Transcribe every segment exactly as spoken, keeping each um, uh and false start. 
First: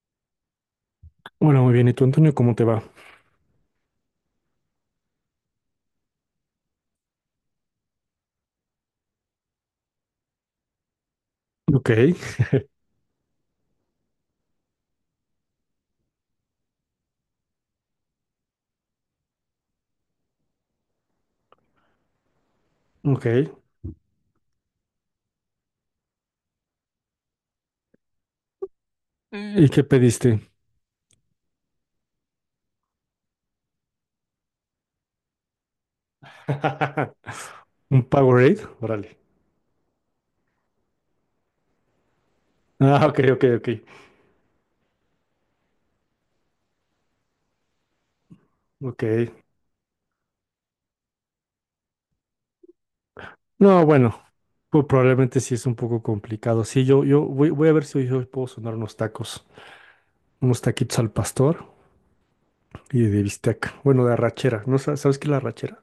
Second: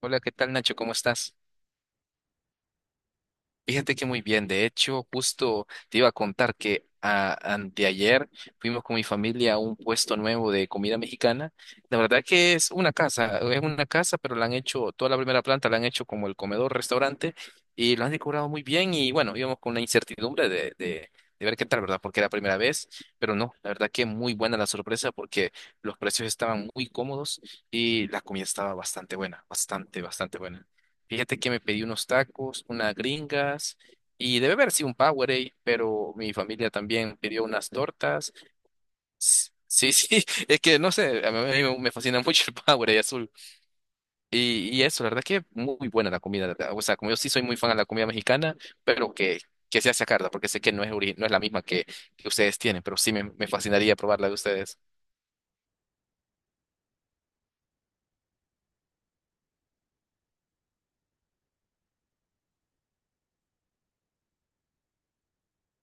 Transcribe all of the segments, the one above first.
Hola, ¿qué tal, Nacho? ¿Cómo estás? Hola, muy bien. ¿Y tú, Antonio, cómo te va? Fíjate que muy bien. De hecho, justo te iba a contar que a- anteayer fuimos con mi familia a un puesto nuevo de comida mexicana. Ok, La verdad que es una casa, es una casa, pero la han hecho, toda la primera planta la han hecho como el comedor, restaurante, y lo han decorado muy bien. Y bueno, íbamos con la incertidumbre de, de, de ver qué tal, ¿verdad? Porque era la primera vez, ok. pero no, la verdad que muy buena la sorpresa porque los precios estaban muy cómodos y la comida estaba bastante buena, ¿Y qué bastante, bastante pediste? buena. Fíjate que me pedí unos tacos, unas gringas y debe haber sido un Powerade, pero mi familia también pidió unas ¿Un tortas. Powerade? Órale. S- Sí, sí, es que no sé, a mí me me fascina mucho el Powerade Ah, ok, azul. ok, ok. Y, y eso, la verdad que muy buena la comida, la, ¿verdad? O sea, como yo sí soy muy fan de la comida mexicana, Ok. pero que, que sea sacarla, porque sé que no es, ori- no es la misma que, que ustedes tienen, pero sí me, me No, fascinaría bueno, probar la de ustedes. pues probablemente sí es un poco complicado. Sí, yo, yo voy, voy a ver si hoy puedo sonar unos tacos, unos taquitos al pastor y de bistec. Bueno, de arrachera. ¿No sa- sabes qué es la arrachera?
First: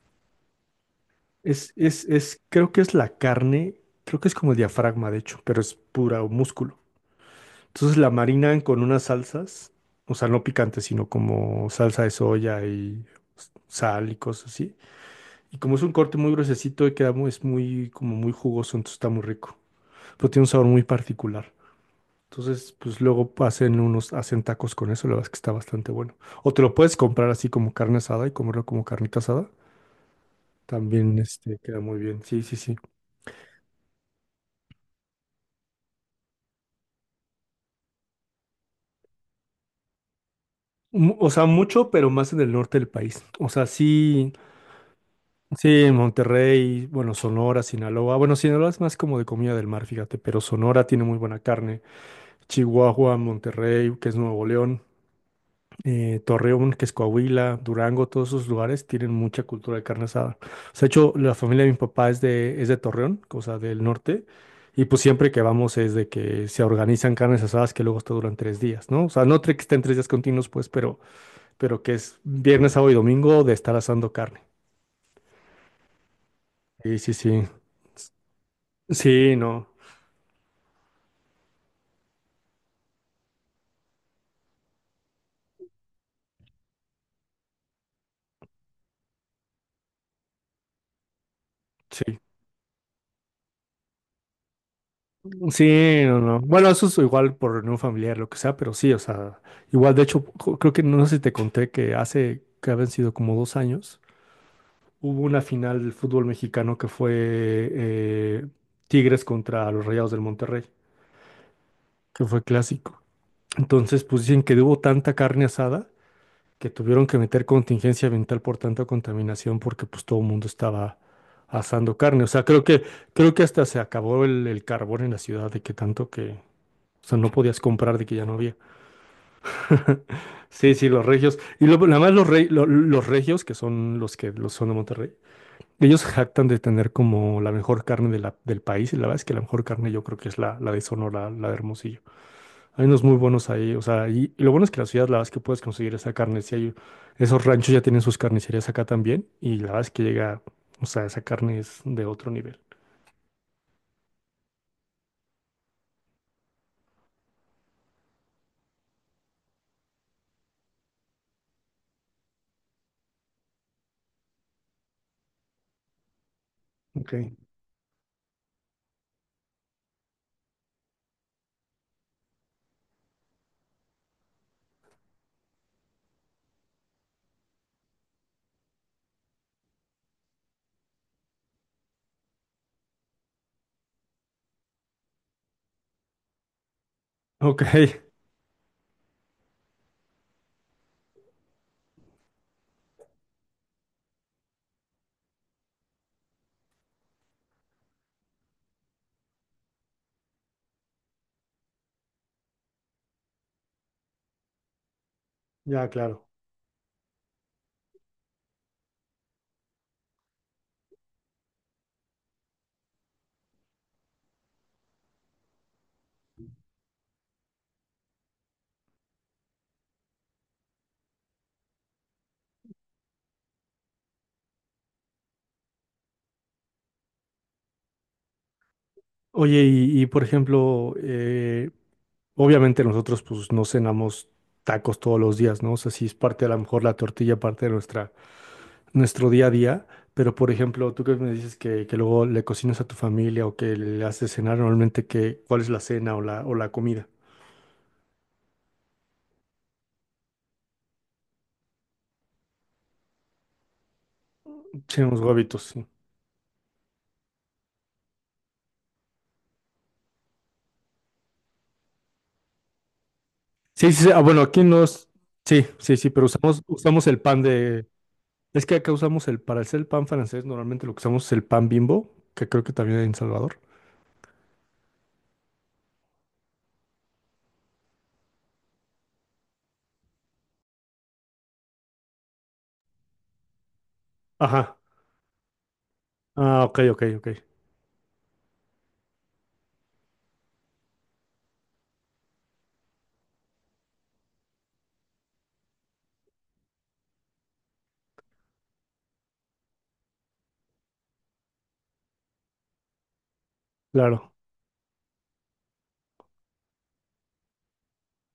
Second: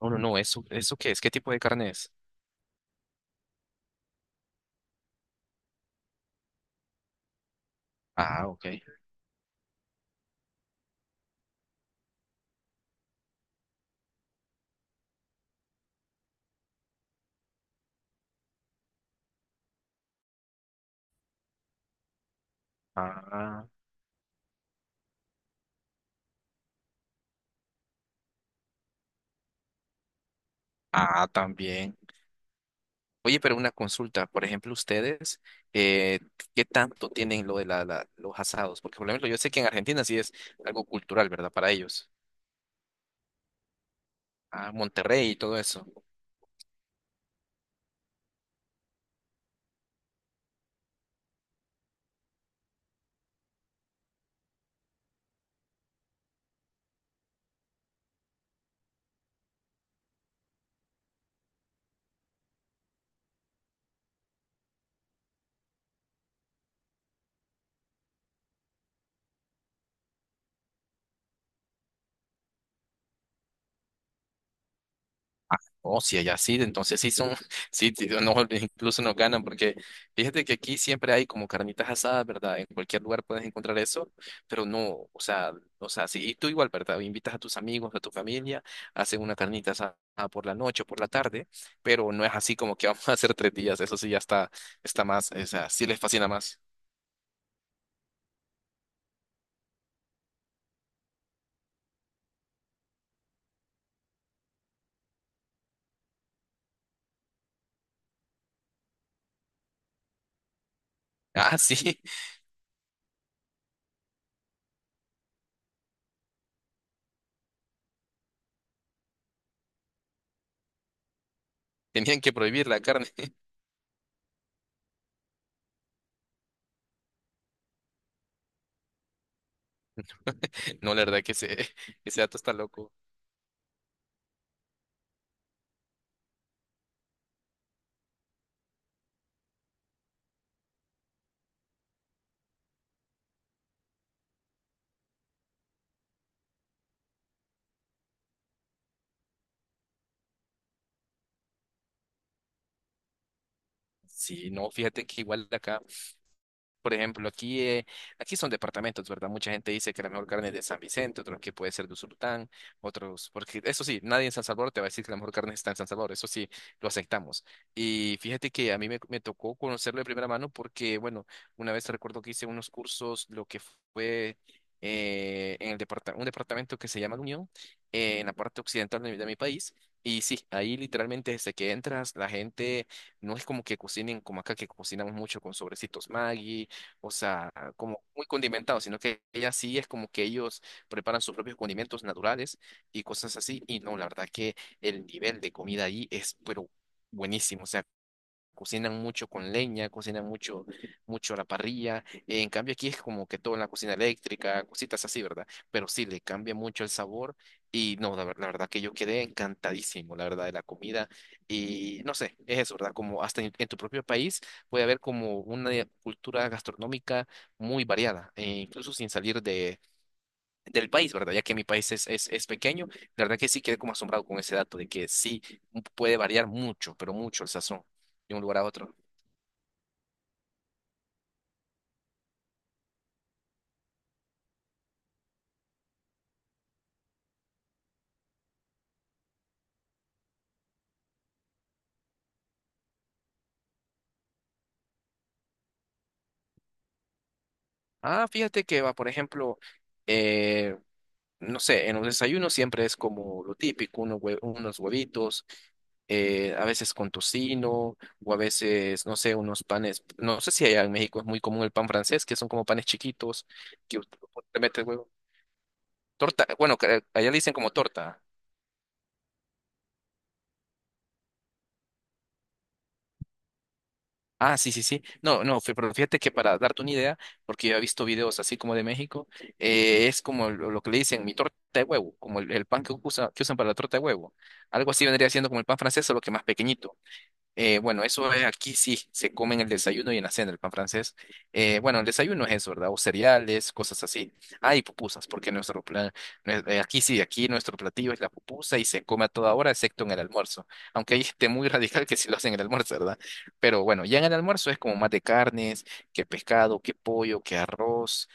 Oh, no, no, ¿eso, eso qué es? ¿Qué tipo de Es, carne es, es? es, creo que es la carne, creo que es como el diafragma, de hecho, pero es pura músculo. Entonces la Ah, marinan ok. con unas salsas, o sea, no picantes, sino como salsa de soya y s- sal y cosas así. Y como es un corte muy gruesecito y queda muy, es muy, como muy jugoso, entonces está muy rico. Pero tiene un sabor muy particular. Entonces, pues luego Ah, hacen unos, hacen tacos con eso, la verdad es que está bastante bueno. O te lo puedes comprar así como carne asada y comerlo como carnita asada. También ah, este, queda también. muy bien. Sí, sí, sí. Oye, pero una consulta, por ejemplo, ustedes, eh, ¿qué tanto tienen lo de la, la- los asados? Porque, por ejemplo, yo sé que en Argentina sí es algo Mu- cultural, O sea, ¿verdad? Para mucho, pero ellos, más en el norte del país. O sea, sí. a Monterrey y todo Sí, eso. en Monterrey, bueno, Sonora, Sinaloa. Bueno, Sinaloa es más como de comida del mar, fíjate, pero Sonora tiene muy buena carne. Chihuahua, Monterrey, que es Nuevo León, eh, Torreón, que es Coahuila, Durango, todos esos lugares tienen mucha cultura de carne asada. O sea, de hecho, la familia de mi papá es de, es de Torreón, o sea, del norte, y pues siempre que vamos es de que se organizan carnes asadas que luego hasta duran tres días, ¿no? O sea, no tre- que estén tres días continuos, pues, pero, pero que es viernes, sábado y domingo de estar asando carne. Ah, oh, si allá sí, Sí, entonces sí sí, son, sí. sí, sí, no, incluso nos Sí, ganan, no, porque fíjate que aquí siempre hay como carnitas asadas, ¿verdad? En cualquier lugar puedes encontrar eso, pero no, o sea, o sea, sí, y tú igual, ¿verdad? Invitas a tus amigos, a tu familia, hacen una carnita asada por la noche o por la tarde, pero sí, no es así como que vamos a hacer tres días, eso sí ya está, está más, o sea, sí les sí, no, fascina no. más. Bueno, eso es igual por reunión familiar, lo que sea, pero sí, o sea, igual, de hecho, jo- creo que no sé si te conté que hace, que habían sido como dos años, hubo una final del fútbol mexicano que fue eh, Tigres contra los Rayados del Monterrey, Ah, sí, que fue clásico. Entonces, pues dicen que hubo tanta carne asada que tuvieron que meter contingencia ambiental por tanta contaminación porque pues todo el mundo estaba asando tenían carne. O que sea, creo prohibir la que, carne. creo que hasta se acabó el, el carbón en la ciudad de que tanto que, o sea, no podías comprar de que ya no había. Sí, sí, No, la los verdad que regios. ese, Y lo, nada más ese los, dato rey- está lo- loco. los regios, que son los que los son de Monterrey, ellos se jactan de tener como la mejor carne de la- del país. Y la verdad es que la mejor carne yo creo que es la, la de Sonora, la de Hermosillo. Hay unos muy buenos ahí, o sea, y, y lo bueno es que la ciudad, la verdad es que puedes conseguir esa carne, si hay, esos ranchos ya tienen sus carnicerías acá también, y la verdad es que llega, o sea, esa carne es de otro nivel. Sí, no, fíjate que igual de acá. Por ejemplo, aquí, eh, aquí son departamentos, ¿verdad? Mucha gente dice que la mejor carne es de San Vicente, otros que puede ser de Usulután, otros, porque eso sí, nadie en San Salvador te va a decir que la mejor carne está en San Salvador, eso sí, lo Ok, aceptamos. Y fíjate que a mí me, me tocó conocerlo de primera mano porque, bueno, una vez recuerdo que hice unos cursos, lo que fue, eh, en el departa- un departamento que se llama La Unión, eh, en la parte occidental de mi de mi país. Y sí, ahí literalmente desde que entras, la gente no es como que cocinen como acá, que cocinamos mucho con sobrecitos Maggi, o sea, ok, como muy condimentado, sino que ella sí es como que ellos preparan sus propios condimentos naturales y cosas así. Y no, la verdad que el nivel de comida ahí es, pero buenísimo. O sea, cocinan mucho con leña, cocinan mucho, mucho a la parrilla. En cambio, aquí es como que todo en la cocina eléctrica, cositas así, ¿verdad? ya, Pero sí, le claro. cambia mucho el sabor. Y no, la, ver- la verdad que yo quedé encantadísimo, la verdad, de la comida. Y no sé, es eso, ¿verdad? Como hasta en, en tu propio país puede haber como una cultura gastronómica muy variada, e incluso sin salir de, del país, ¿verdad? Ya que mi país es, es, es pequeño, la verdad que sí quedé como asombrado con ese dato de que sí puede variar mucho, pero mucho el sazón de un lugar a otro. Oye, y, y, por ejemplo, eh, obviamente nosotros pues no cenamos tacos todos los días, ¿no? O sea, sí es parte a lo mejor la tortilla, parte de nuestra, nuestro día a día, pero por ejemplo, tú que me dices que, que luego le cocinas a tu familia o que le haces cenar normalmente, que, ¿cuál es la cena o la, o la comida? Ah, fíjate que va, por ejemplo, eh, no sé, en los desayunos siempre es como lo típico, unos hue- unos Sí, unos huevitos, huevitos, sí. eh, a veces con tocino, o a veces, no sé, unos panes, no sé si allá en México es muy común el pan francés, que son como panes chiquitos, Sí, que sí, sí, usted ah, bueno, le aquí mete no es... huevo. Sí, sí, sí, pero Torta, usamos, bueno, que usamos eh, el allá le pan dicen como de... torta. Es que acá usamos el... Para hacer el pan francés, normalmente lo que usamos es el pan Bimbo, que creo que también hay en Salvador. Ah, sí, sí, sí. No, no, fí- pero fíjate que para darte una idea, porque yo he visto videos así como de México, eh, es como lo, lo que le dicen mi torta de huevo, como el, el pan que usa, que usan para la torta de huevo. Ajá. Algo así vendría siendo como el pan francés, solo que más Ah, ok, pequeñito. ok, ok. Eh, bueno, eso es aquí sí, se come en el desayuno y en la cena el pan francés. Eh, bueno, el desayuno es eso, ¿verdad? O cereales, cosas así. Ah, y pupusas, porque nuestro plan, nue- eh, aquí sí, aquí nuestro platillo es la pupusa y se come a toda hora, excepto en el almuerzo. Aunque hay gente muy radical que sí lo hace en el almuerzo, ¿verdad? Pero bueno, ya en Claro. el almuerzo es como más de carnes, que pescado, que pollo, que arroz.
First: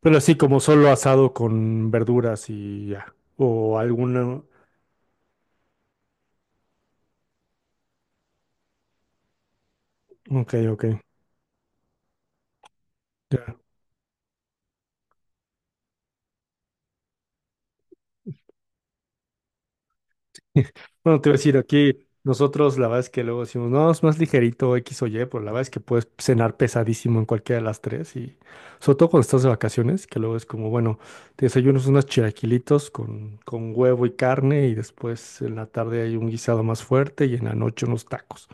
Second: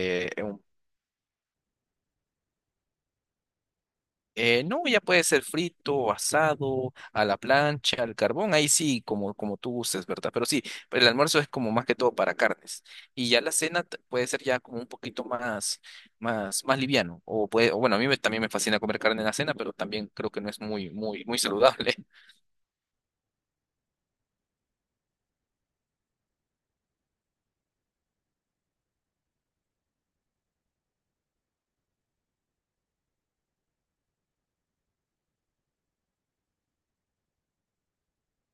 Pero así como solo asado con verduras y ya. O alguna... Eh, no, ya puede ser frito, asado, a la plancha, al carbón, ahí sí, como, como tú gustes, ¿verdad? Pero Ok, sí, ok. el almuerzo es como más que todo para carnes. Y ya la Ya. cena t- puede ser ya como un poquito más, más, más liviano. O puede, o bueno, a mí me- también me fascina comer carne en la cena, pero también creo que no es muy, Bueno, muy, te voy a muy decir, saludable. aquí nosotros la verdad es que luego decimos, no, es más ligerito X o Y, pero la verdad es que puedes cenar pesadísimo en cualquiera de las tres y sobre todo cuando estás de vacaciones, que luego es como, bueno, te desayunas unos chilaquilitos con, con huevo y carne y después en la tarde hay un guisado más fuerte y en la noche unos tacos.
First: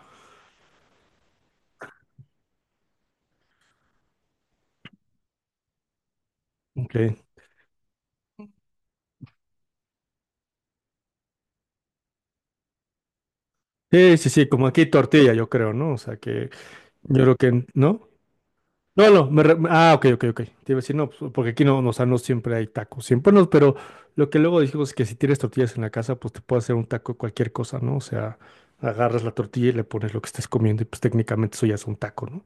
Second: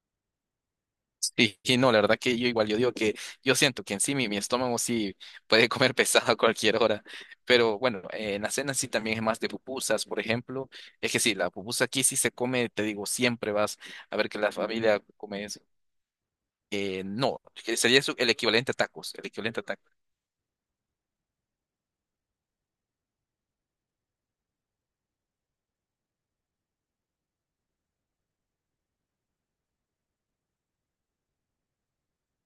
Sí, y no, la verdad que yo igual, yo digo que yo siento que en sí mi, mi estómago sí puede comer pesado a cualquier hora, Ok. pero bueno, eh, en la cena sí también es más de pupusas, por ejemplo, es que sí, la pupusa aquí sí se come, te digo, siempre vas Sí, a ver sí, que sí, la como aquí familia tortilla, come yo eso. creo, ¿no? O sea que Eh, yo creo no, que, que sería ¿no? su- el equivalente a No, tacos, el no, me re- equivalente a tacos. ah, ok, ok, ok. Te iba a decir, no, pues, porque aquí no, no, o sea, no siempre hay tacos, siempre no, pero lo que luego dijimos es que si tienes tortillas en la casa, pues te puede hacer un taco de cualquier cosa, ¿no? O sea, agarras la tortilla y le pones lo que estés comiendo y pues técnicamente eso ya es un taco, ¿no?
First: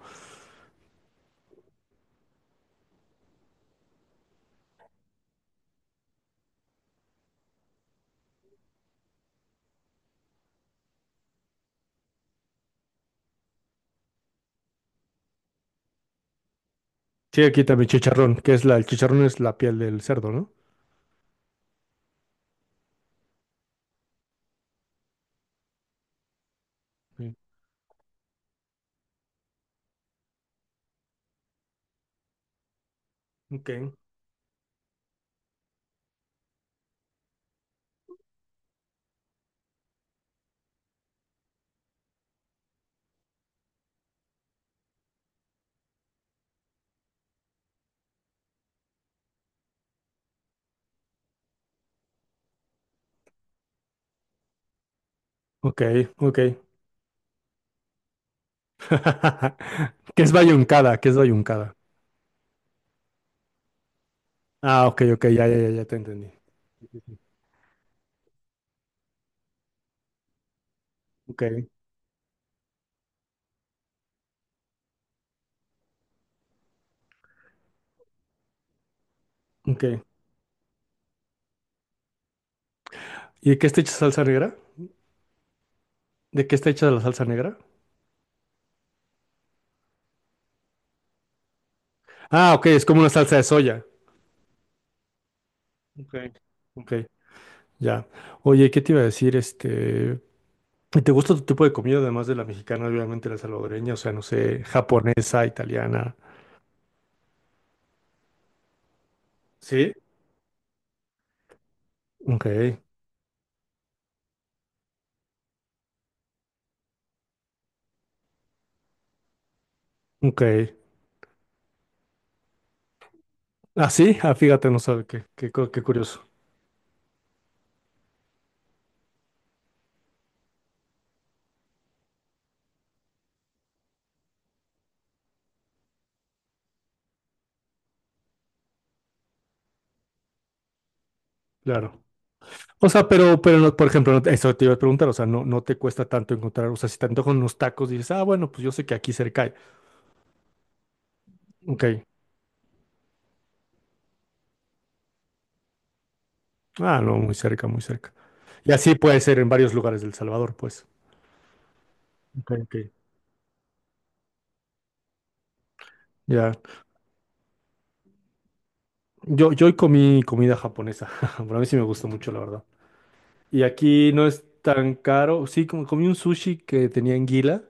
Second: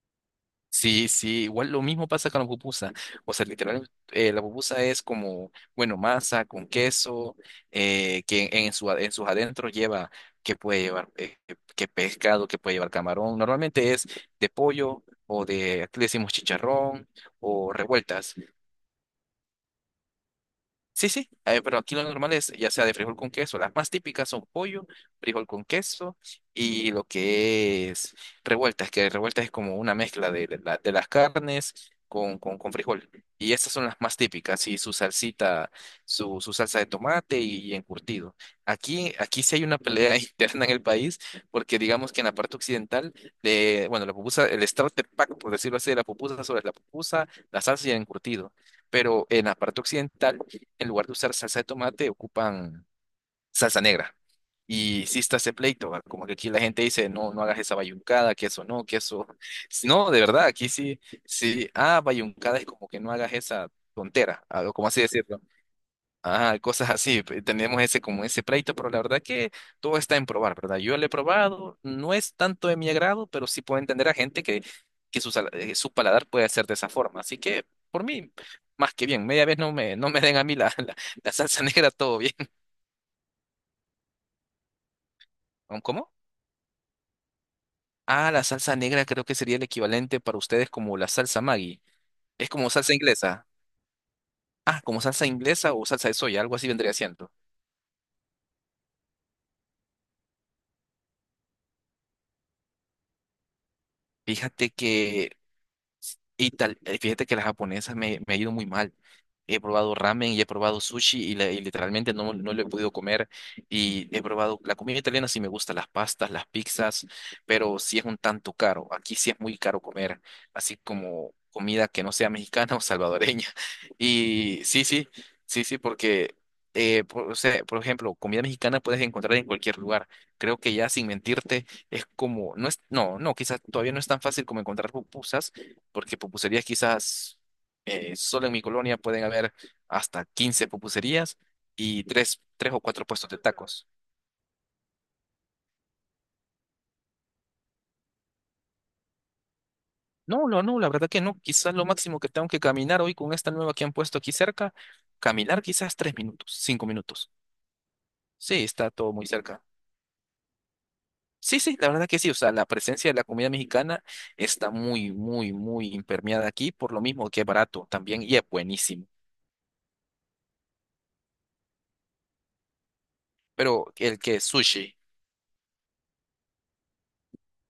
Sí, sí, igual lo mismo pasa con la pupusa. O sea, literalmente la pupusa es como, bueno, masa con queso, eh, que en, su, en sus adentros lleva, que puede llevar, eh, que pescado, que puede llevar camarón. Normalmente es de pollo o de, aquí le decimos chicharrón Sí, aquí o también revueltas. chicharrón, que es la, el chicharrón es la piel del cerdo, ¿no? Sí, sí, eh, pero aquí lo normal es ya sea de frijol con queso. Las más típicas son pollo, frijol con queso y lo Sí. que es revueltas, que revueltas es como una mezcla de, la- de las carnes con, con, con frijol. Y estas son Ok, las más típicas, y su salsita, su, su salsa de tomate y encurtido. Aquí, aquí sí hay una pelea interna en el país, porque digamos que en la parte occidental, de, bueno, la pupusa, el starter pack, por decirlo así, de la pupusa sobre la pupusa, la salsa y el encurtido. Pero en la parte occidental en lugar de usar salsa de tomate, ocupan salsa negra. Y sí está ese ok, pleito, ¿va? Como que ok. aquí la gente dice, no, no hagas esa bayuncada, que eso no, que eso... No, de ¿Qué es verdad, aquí bayuncada? sí, ¿Qué es sí, bayuncada? ah, bayuncada es como que no hagas esa tontera, algo Ah, como así ok, ok, decir. ya, ya, ya, ya te entendí. Ah, cosas así. pe- Tenemos ese como ese pleito, pero la verdad que todo está en probar, ¿verdad? Yo lo he Ok, probado, no es tanto de mi agrado, pero sí puedo entender a gente que, que su, sal- eh, su paladar puede ser de esa forma. Así que, por mí, más que bien. Media vez no me, ok. no me den a mí la, la, la salsa negra, todo bien. ¿Y de qué está hecha salsa negra? ¿Cómo? ¿De qué está hecha la salsa negra? Ah, la salsa negra creo que sería el equivalente para ustedes como la salsa Maggi. Es Ah, ok, como es salsa como una salsa de inglesa. soya. Ah, como salsa inglesa o salsa de Okay. soya, algo así Ok, vendría siendo. ya. Oye, ¿qué te iba a decir? Este, ¿y ¿te gusta tu tipo de comida además de la mexicana, obviamente la salvadoreña, o sea, no sé, Fíjate que japonesa, italiana? Y tal, eh, fíjate que la japonesa me, me ha ido muy mal. He Sí. probado ramen y he probado sushi y, la- y literalmente no, Ok, no lo he podido comer. Y he probado la comida italiana, sí me gusta, las pastas, las pizzas, pero sí es un tanto caro. Aquí sí es muy caro comer, ok. así como comida que no sea mexicana o salvadoreña. Ah, sí, ah, Y fíjate, no sí, sabe sí, qué, qué, sí, cu- sí, qué curioso. porque, eh, por, o sea, por ejemplo, comida mexicana puedes encontrar en cualquier lugar. Creo que ya sin mentirte, es como, no es, no, no, quizás todavía no es tan fácil como encontrar pupusas porque pupuserías quizás, eh, solo en mi colonia pueden haber hasta quince pupuserías Claro. y tres, tres o O cuatro sea, puestos de pero, pero no, por tacos. ejemplo, no te- eso te iba a preguntar, o sea, no, no te cuesta tanto encontrar, o sea, si te antojan unos tacos, dices, ah, bueno, pues yo sé que aquí cerca hay. No, no, no, la verdad que no. Quizás Ok. lo máximo que tengo que caminar hoy con esta nueva que han puesto aquí cerca, caminar quizás tres minutos, cinco Ah, no, minutos. muy cerca, muy cerca. Sí, Y está así todo puede muy ser en cerca. varios lugares del Salvador, pues. Sí, sí, la verdad que sí. O Ok, sea, la ok. presencia de la comida mexicana está muy, muy, muy impermeada Ya. aquí, por lo mismo que es barato también y es buenísimo. Yo, yo hoy comí comida japonesa, pero a mí sí me gusta mucho, la verdad. Y Pero aquí el no que es es tan sushi, caro, sí, como comí un sushi que tenía anguila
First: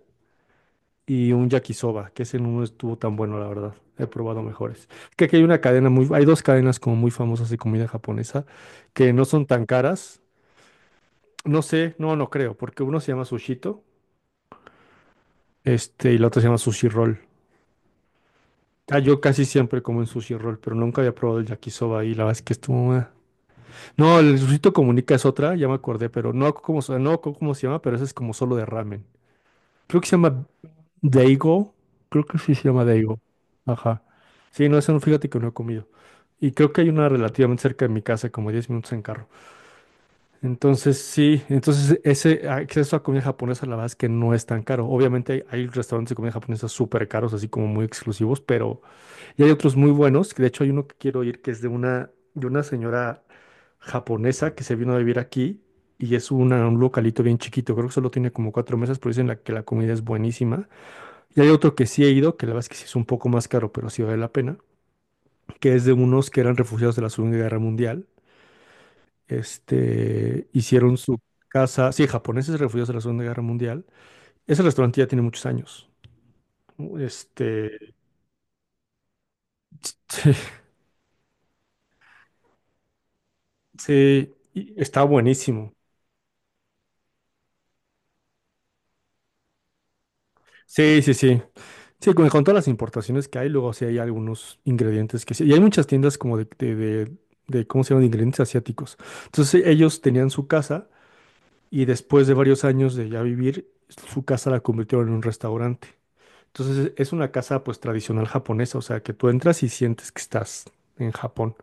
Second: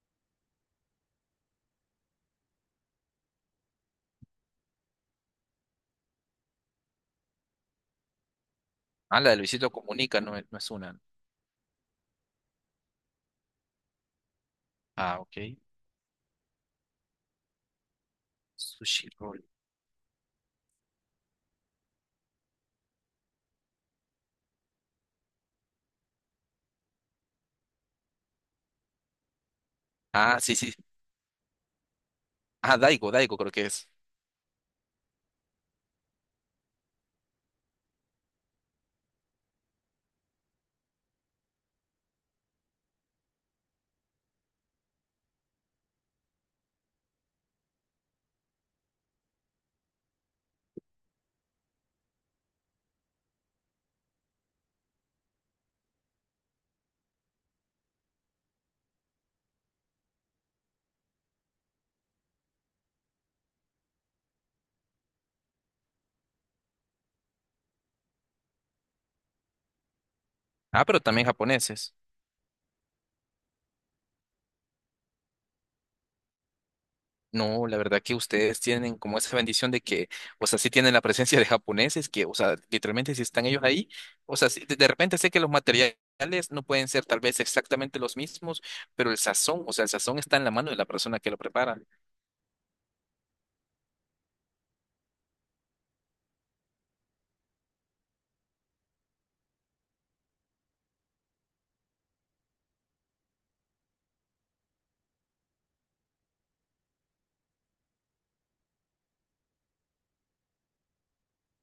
y un yakisoba, que ese no estuvo tan bueno, la verdad. He probado mejores. Es que aquí hay una cadena muy, hay dos cadenas como muy famosas de comida japonesa que ah, no la de son tan Luisito caras. Comunica no es, no es una. No sé, no, no creo, porque uno se llama Sushito, Ah, ok. este, y la otra se llama Sushi Roll. Ah, Sushi yo roll. casi siempre como en Sushi Roll, pero nunca había probado el yakisoba y la verdad es que estuvo... eh. No, el Luisito Comunica es otra, ya me acordé, pero no, como, no co- cómo se llama, pero ese es como solo de ramen. Creo que se Ah, llama sí, sí. Daigo, creo que sí se Ah, llama Daigo, Daigo. Daigo creo que es. Ajá. Sí, no, eso no, fíjate que no he comido. Y creo que hay una relativamente cerca de mi casa, como diez minutos en carro. Entonces, sí, entonces ese acceso a comida japonesa, la verdad es que no es tan caro. Obviamente hay, hay restaurantes de comida japonesa súper caros, así como muy exclusivos, pero y hay otros muy buenos, que de hecho hay uno que quiero ir que es de una, de una señora japonesa que se vino a vivir aquí y es una- un localito bien chiquito, creo que solo tiene como cuatro mesas, pero dicen la, que la comida es buenísima. Y hay otro que sí he ido, que la verdad es que sí es un poco más caro, pero sí vale la pena, que es de unos que eran refugiados de la Segunda Guerra Mundial. Este, Ah, hicieron pero su también casa, japoneses. sí, japoneses refugiados de la Segunda Guerra Mundial. Ese restaurante ya tiene muchos años. ¿No? No, la Este, verdad que ustedes tienen como esa bendición de que, sí, o sea, sí tienen la presencia de japoneses que, o sea, literalmente si están ellos ahí, sí, o sea, sí, de y de está repente sé que los buenísimo. materiales no pueden ser tal vez exactamente los mismos, pero el sazón, o sea, el sazón está en la mano de la Sí, sí, persona que lo sí. prepara. Sí, con, con todas las importaciones que hay, luego sí hay algunos ingredientes que sí. Y hay muchas tiendas como de, de, de- de, ¿cómo se llaman? De ingredientes asiáticos. Entonces e, ellos tenían su casa y después de varios años de ya vivir, su casa la convirtieron en un restaurante. Entonces es una casa pues tradicional japonesa, o sea que tú entras y sientes que estás en Japón.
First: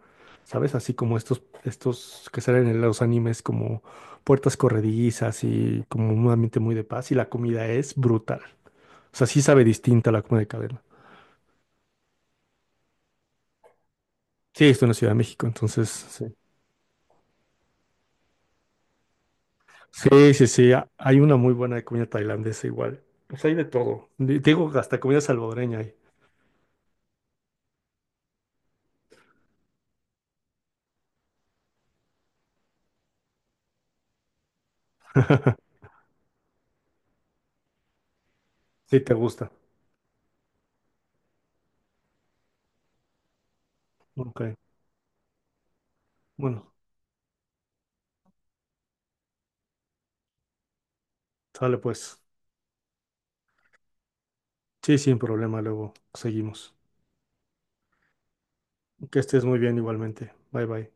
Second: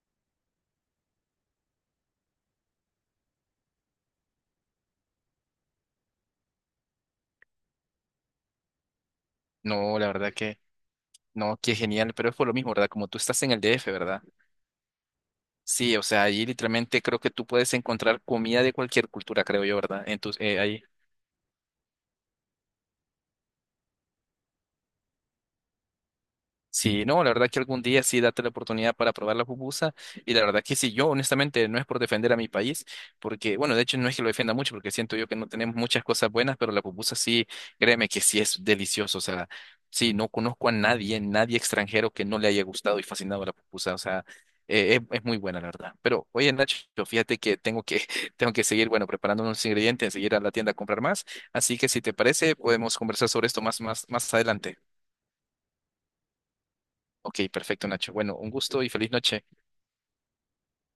¿Sabes? Así como estos, estos que salen en los animes como puertas corredizas y como un ambiente muy de paz y la comida es brutal. O sea, sí sabe No, la distinta la verdad comida de que, cadena. no, qué genial, pero es por lo mismo, ¿verdad? Como tú estás en el D F, ¿verdad? Sí, estoy en la Ciudad de México, entonces Sí, o sea, sí. allí literalmente creo que tú puedes encontrar comida de cualquier cultura, creo yo, ¿verdad? Sí, sí, Entonces sí, ahí. ha- hay una muy buena de comida tailandesa igual. Pues hay de todo. Di- Digo, hasta comida salvadoreña hay. Sí, no, la verdad que algún día sí date la oportunidad para probar la pupusa. Y la verdad que sí, yo honestamente no es por defender a mi país, porque, bueno, de hecho no es que lo defienda mucho, porque siento yo que no tenemos muchas cosas buenas, pero la pupusa sí, créeme que sí es Sí, te delicioso. O sea, gusta. sí, no conozco a nadie, nadie extranjero que no le haya gustado y fascinado la pupusa. O sea, Ok. eh, es, es muy buena, la verdad. Pero, oye, Bueno, Nacho, fíjate que tengo que, tengo que seguir, bueno, preparando unos ingredientes, seguir a la tienda a comprar más. sale Así que si te pues. parece, podemos conversar sobre esto más, más, más adelante. Sí, sin problema, luego seguimos. Ok, perfecto, Nacho. Bueno, un gusto y feliz Que noche. estés muy bien igualmente. Bye bye.